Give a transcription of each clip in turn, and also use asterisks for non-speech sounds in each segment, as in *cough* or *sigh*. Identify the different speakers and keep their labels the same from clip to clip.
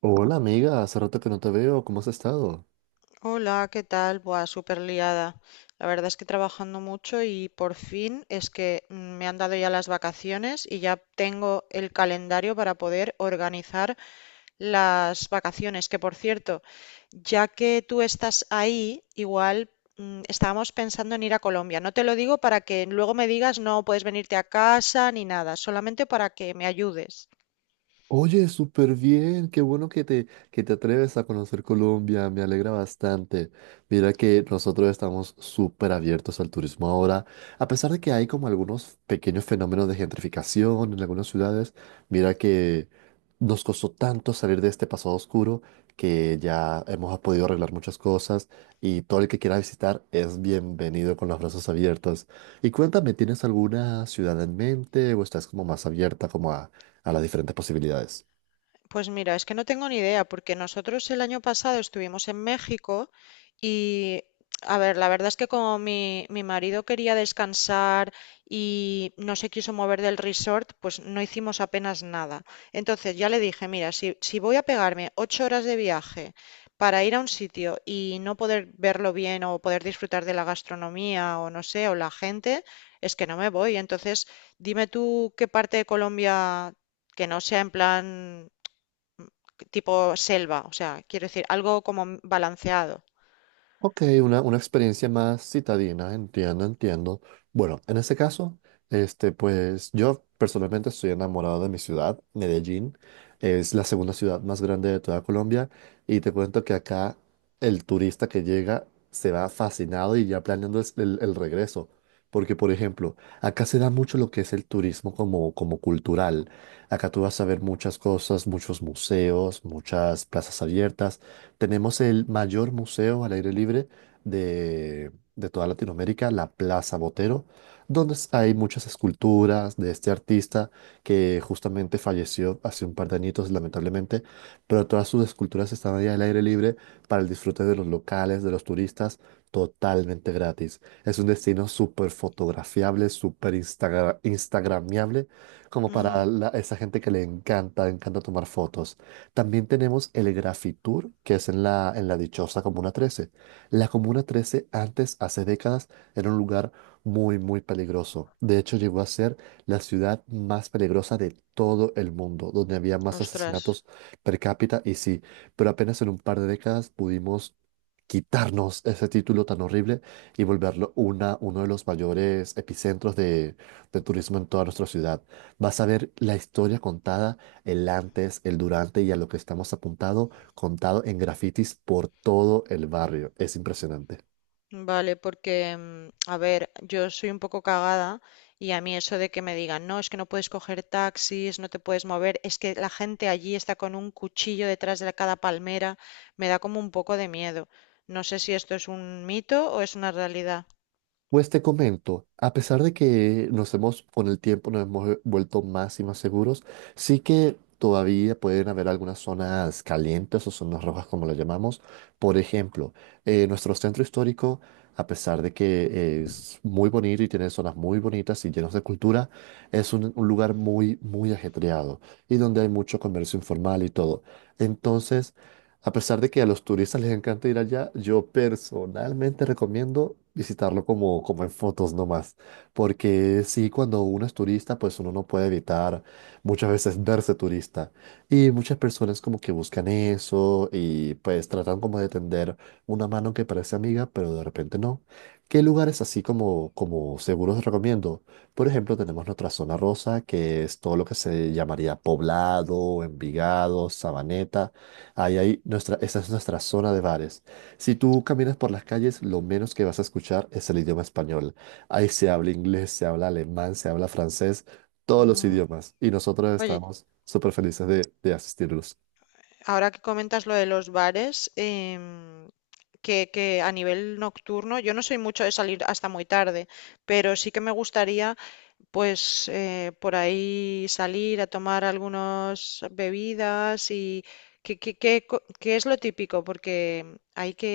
Speaker 1: Hola amiga, hace rato que no te veo, ¿cómo has estado?
Speaker 2: Hola, ¿qué tal? Buah, súper liada. La verdad es que trabajando mucho y por fin es que me han dado ya las vacaciones y ya tengo el calendario para poder organizar las vacaciones. Que por cierto, ya que tú estás ahí, igual estábamos pensando en ir a Colombia. No te lo digo para que luego me digas no puedes venirte a casa ni nada, solamente para que me ayudes.
Speaker 1: Oye, súper bien, qué bueno que te atreves a conocer Colombia, me alegra bastante. Mira que nosotros estamos súper abiertos al turismo ahora, a pesar de que hay como algunos pequeños fenómenos de gentrificación en algunas ciudades. Mira que nos costó tanto salir de este pasado oscuro, que ya hemos podido arreglar muchas cosas, y todo el que quiera visitar es bienvenido con los brazos abiertos. Y cuéntame, ¿tienes alguna ciudad en mente o estás como más abierta como a las diferentes posibilidades?
Speaker 2: Pues mira, es que no tengo ni idea, porque nosotros el año pasado estuvimos en México y, a ver, la verdad es que como mi marido quería descansar y no se quiso mover del resort, pues no hicimos apenas nada. Entonces ya le dije, mira, si voy a pegarme 8 horas de viaje para ir a un sitio y no poder verlo bien o poder disfrutar de la gastronomía o no sé, o la gente, es que no me voy. Entonces, dime tú qué parte de Colombia que no sea en plan tipo selva, o sea, quiero decir, algo como balanceado.
Speaker 1: Ok, una experiencia más citadina, entiendo, entiendo. Bueno, en ese caso, este, pues yo personalmente estoy enamorado de mi ciudad, Medellín. Es la segunda ciudad más grande de toda Colombia, y te cuento que acá el turista que llega se va fascinado y ya planeando el regreso. Porque, por ejemplo, acá se da mucho lo que es el turismo como cultural. Acá tú vas a ver muchas cosas, muchos museos, muchas plazas abiertas. Tenemos el mayor museo al aire libre de toda Latinoamérica, la Plaza Botero, donde hay muchas esculturas de este artista, que justamente falleció hace un par de añitos, lamentablemente, pero todas sus esculturas están ahí al aire libre para el disfrute de los locales, de los turistas, totalmente gratis. Es un destino súper fotografiable, súper instagramiable, como para
Speaker 2: Mm,
Speaker 1: esa gente que le encanta tomar fotos. También tenemos el Grafitur, que es en la dichosa Comuna 13. La Comuna 13 antes, hace décadas, era un lugar muy, muy peligroso. De hecho, llegó a ser la ciudad más peligrosa de todo el mundo, donde había más
Speaker 2: ostras,
Speaker 1: asesinatos per cápita. Y sí, pero apenas en un par de décadas pudimos quitarnos ese título tan horrible y volverlo uno de los mayores epicentros de turismo en toda nuestra ciudad. Vas a ver la historia contada, el antes, el durante y a lo que estamos apuntado, contado en grafitis por todo el barrio. Es impresionante.
Speaker 2: vale, porque, a ver, yo soy un poco cagada y a mí eso de que me digan, no, es que no puedes coger taxis, no te puedes mover, es que la gente allí está con un cuchillo detrás de cada palmera, me da como un poco de miedo. No sé si esto es un mito o es una realidad.
Speaker 1: Pues te comento, a pesar de que con el tiempo nos hemos vuelto más y más seguros, sí que todavía pueden haber algunas zonas calientes o zonas rojas, como lo llamamos. Por ejemplo, nuestro centro histórico, a pesar de que es muy bonito y tiene zonas muy bonitas y llenos de cultura, es un lugar muy, muy ajetreado, y donde hay mucho comercio informal y todo. Entonces, a pesar de que a los turistas les encanta ir allá, yo personalmente recomiendo visitarlo como en fotos nomás, porque sí, cuando uno es turista, pues uno no puede evitar muchas veces verse turista. Y muchas personas como que buscan eso y pues tratan como de tender una mano que parece amiga, pero de repente no. ¿Qué lugares así como seguros recomiendo? Por ejemplo, tenemos nuestra zona rosa, que es todo lo que se llamaría Poblado, Envigado, Sabaneta. Ahí hay esa es nuestra zona de bares. Si tú caminas por las calles, lo menos que vas a escuchar es el idioma español. Ahí se habla inglés, se habla alemán, se habla francés, todos los
Speaker 2: Mm.
Speaker 1: idiomas. Y nosotros
Speaker 2: Oye,
Speaker 1: estamos súper felices de asistirlos.
Speaker 2: ahora que comentas lo de los bares, que a nivel nocturno, yo no soy mucho de salir hasta muy tarde, pero sí que me gustaría, pues, por ahí salir a tomar algunas bebidas y ¿ qué es lo típico? Porque hay que,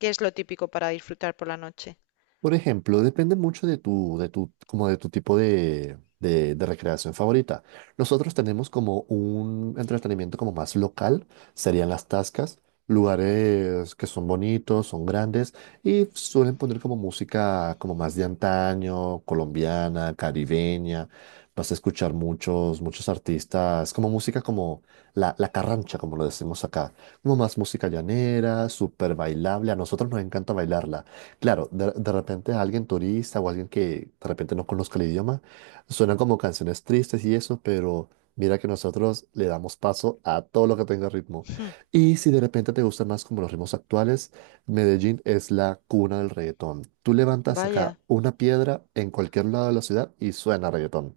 Speaker 2: ¿qué es lo típico para disfrutar por la noche?
Speaker 1: Por ejemplo, depende mucho de tu como de tu tipo de recreación favorita. Nosotros tenemos como un entretenimiento como más local, serían las tascas, lugares que son bonitos, son grandes, y suelen poner como música como más de antaño, colombiana, caribeña. Vas a escuchar muchos, muchos artistas, como música como la carrancha, como lo decimos acá, como más música llanera, súper bailable. A nosotros nos encanta bailarla. Claro, de repente alguien turista o alguien que de repente no conozca el idioma, suenan como canciones tristes y eso, pero mira que nosotros le damos paso a todo lo que tenga ritmo.
Speaker 2: Hmm,
Speaker 1: Y si de repente te gustan más como los ritmos actuales, Medellín es la cuna del reggaetón. Tú levantas acá
Speaker 2: vaya,
Speaker 1: una piedra en cualquier lado de la ciudad y suena reggaetón.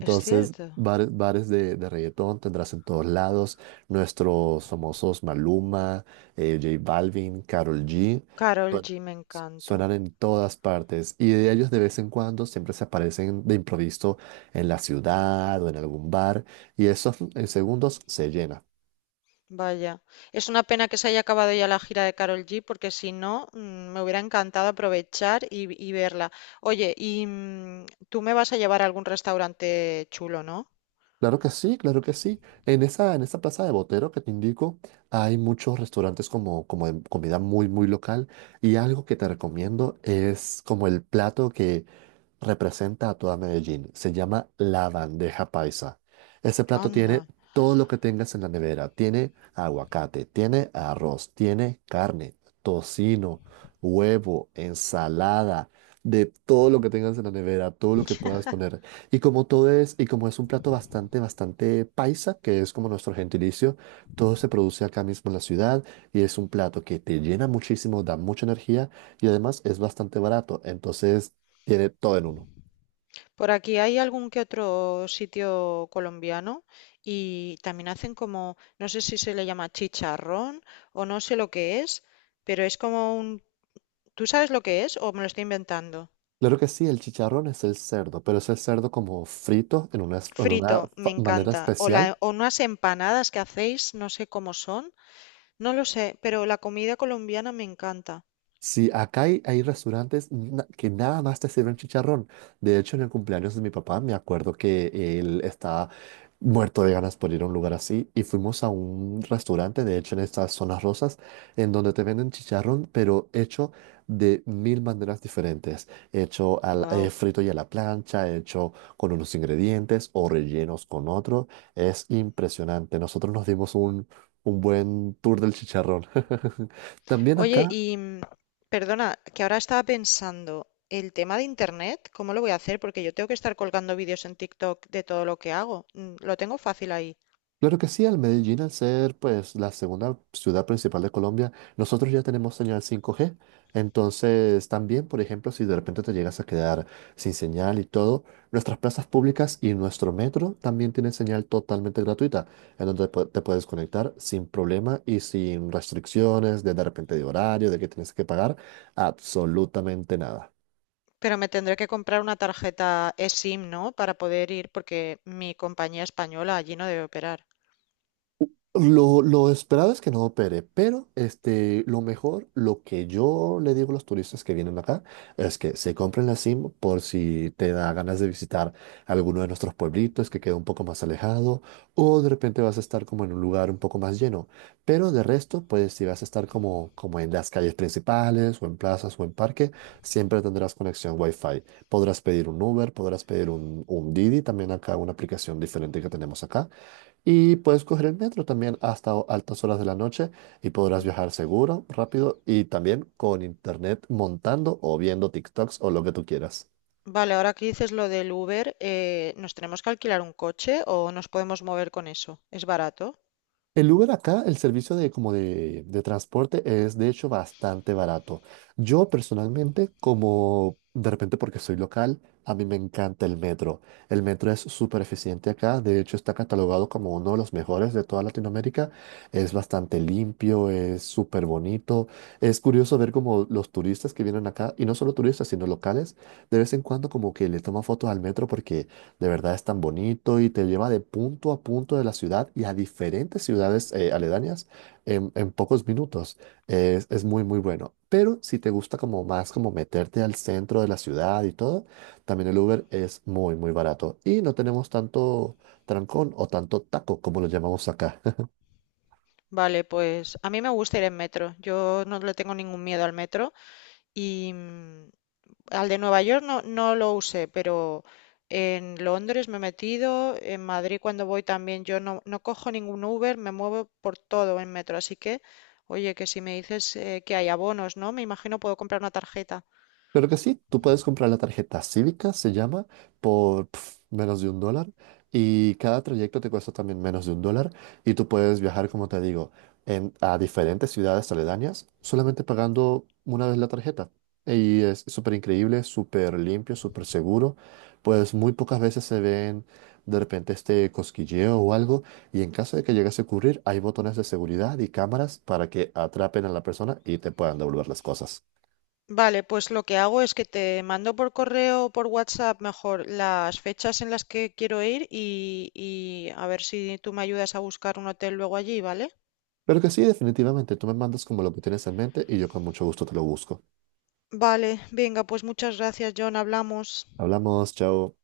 Speaker 2: es cierto.
Speaker 1: bares, bares de reggaetón tendrás en todos lados, nuestros famosos Maluma, J Balvin, Karol G.
Speaker 2: Carol G me encanta.
Speaker 1: Suenan en todas partes y de ellos de vez en cuando siempre se aparecen de improviso en la ciudad o en algún bar, y esos en segundos se llena.
Speaker 2: Vaya, es una pena que se haya acabado ya la gira de Karol G, porque si no, me hubiera encantado aprovechar y verla. Oye, tú me vas a llevar a algún restaurante chulo, ¿no?
Speaker 1: Claro que sí, claro que sí. En esa plaza de Botero que te indico, hay muchos restaurantes como, como de comida muy, muy local. Y algo que te recomiendo es como el plato que representa a toda Medellín. Se llama la bandeja paisa. Ese plato tiene
Speaker 2: Anda.
Speaker 1: todo lo que tengas en la nevera. Tiene aguacate, tiene arroz, tiene carne, tocino, huevo, ensalada, de todo lo que tengas en la nevera, todo lo que puedas poner. Y como es un plato bastante, bastante paisa, que es como nuestro gentilicio, todo se produce acá mismo en la ciudad, y es un plato que te llena muchísimo, da mucha energía y además es bastante barato, entonces tiene todo en uno.
Speaker 2: Por aquí hay algún que otro sitio colombiano y también hacen como, no sé si se le llama chicharrón o no sé lo que es, pero es como un… ¿Tú sabes lo que es o me lo estoy inventando?
Speaker 1: Claro que sí, el chicharrón es el cerdo, pero es el cerdo como frito en una,
Speaker 2: Frito, me
Speaker 1: manera
Speaker 2: encanta. O, la,
Speaker 1: especial.
Speaker 2: o unas empanadas que hacéis, no sé cómo son. No lo sé, pero la comida colombiana me encanta.
Speaker 1: Sí, acá hay restaurantes que nada más te sirven chicharrón. De hecho, en el cumpleaños de mi papá me acuerdo que él estaba muerto de ganas por ir a un lugar así, y fuimos a un restaurante, de hecho en estas zonas rosas, en donde te venden chicharrón, pero hecho de mil maneras diferentes. Hecho al,
Speaker 2: Wow.
Speaker 1: frito y a la plancha, hecho con unos ingredientes o rellenos con otros. Es impresionante. Nosotros nos dimos un buen tour del chicharrón. *laughs* También
Speaker 2: Oye,
Speaker 1: acá.
Speaker 2: perdona, que ahora estaba pensando, el tema de internet, ¿cómo lo voy a hacer? Porque yo tengo que estar colgando vídeos en TikTok de todo lo que hago. Mm, lo tengo fácil ahí.
Speaker 1: Claro que sí, al Medellín, al ser pues la segunda ciudad principal de Colombia, nosotros ya tenemos señal 5G. Entonces, también, por ejemplo, si de repente te llegas a quedar sin señal y todo, nuestras plazas públicas y nuestro metro también tienen señal totalmente gratuita, en donde te puedes conectar sin problema y sin restricciones de repente de horario, de que tienes que pagar absolutamente nada.
Speaker 2: Pero me tendré que comprar una tarjeta eSIM, ¿no? Para poder ir, porque mi compañía española allí no debe operar.
Speaker 1: Lo esperado es que no opere, pero este, lo mejor, lo que yo le digo a los turistas que vienen acá, es que se compren la SIM por si te da ganas de visitar alguno de nuestros pueblitos que queda un poco más alejado, o de repente vas a estar como en un lugar un poco más lleno. Pero de resto, pues si vas a estar como, como en las calles principales, o en plazas, o en parque, siempre tendrás conexión Wi-Fi. Podrás pedir un Uber, podrás pedir un Didi, también acá una aplicación diferente que tenemos acá, y puedes coger el metro también hasta altas horas de la noche, y podrás
Speaker 2: Mm,
Speaker 1: viajar seguro, rápido y también con internet montando o viendo TikToks o lo que tú quieras.
Speaker 2: vale, ahora que dices lo del Uber, ¿nos tenemos que alquilar un coche o nos podemos mover con eso? ¿Es barato?
Speaker 1: El Uber acá, el servicio de, de transporte es de hecho bastante barato. Yo personalmente, como de repente porque soy local, a mí me encanta el metro. El metro es súper eficiente acá, de hecho está catalogado como uno de los mejores de toda Latinoamérica. Es bastante limpio, es súper bonito. Es curioso ver como los turistas que vienen acá, y no solo turistas, sino locales, de vez en cuando como que le toman fotos al metro porque de verdad es tan bonito, y te lleva de punto a punto de la ciudad y a diferentes ciudades aledañas en pocos minutos. Es muy, muy bueno. Pero si te gusta como más como meterte al centro de la ciudad y todo, también el Uber es muy, muy barato. Y no tenemos tanto trancón o tanto taco, como lo llamamos acá.
Speaker 2: Vale, pues a mí me gusta ir en metro. Yo no le tengo ningún miedo al metro y al de Nueva York no lo usé, pero en Londres me he metido, en Madrid cuando voy también yo no cojo ningún Uber, me muevo por todo en metro. Así que, oye, que si me dices que hay abonos, ¿no? Me imagino puedo comprar una tarjeta.
Speaker 1: Claro que sí, tú puedes comprar la tarjeta cívica, se llama, menos de un dólar, y cada trayecto te cuesta también menos de un dólar, y tú puedes viajar, como te digo, a diferentes ciudades aledañas solamente pagando una vez la tarjeta. Y es súper increíble, súper limpio, súper seguro, pues muy pocas veces se ven de repente este cosquilleo o algo, y en caso de que llegase a ocurrir hay botones de seguridad y cámaras para que atrapen a la persona y te puedan devolver las cosas.
Speaker 2: Vale, pues lo que hago es que te mando por correo o por WhatsApp mejor las fechas en las que quiero ir y a ver si tú me ayudas a buscar un hotel luego allí, ¿vale?
Speaker 1: Pero que sí, definitivamente, tú me mandas como lo que tienes en mente y yo con mucho gusto te lo busco.
Speaker 2: Vale, venga pues muchas gracias John, hablamos.
Speaker 1: Hablamos, chao.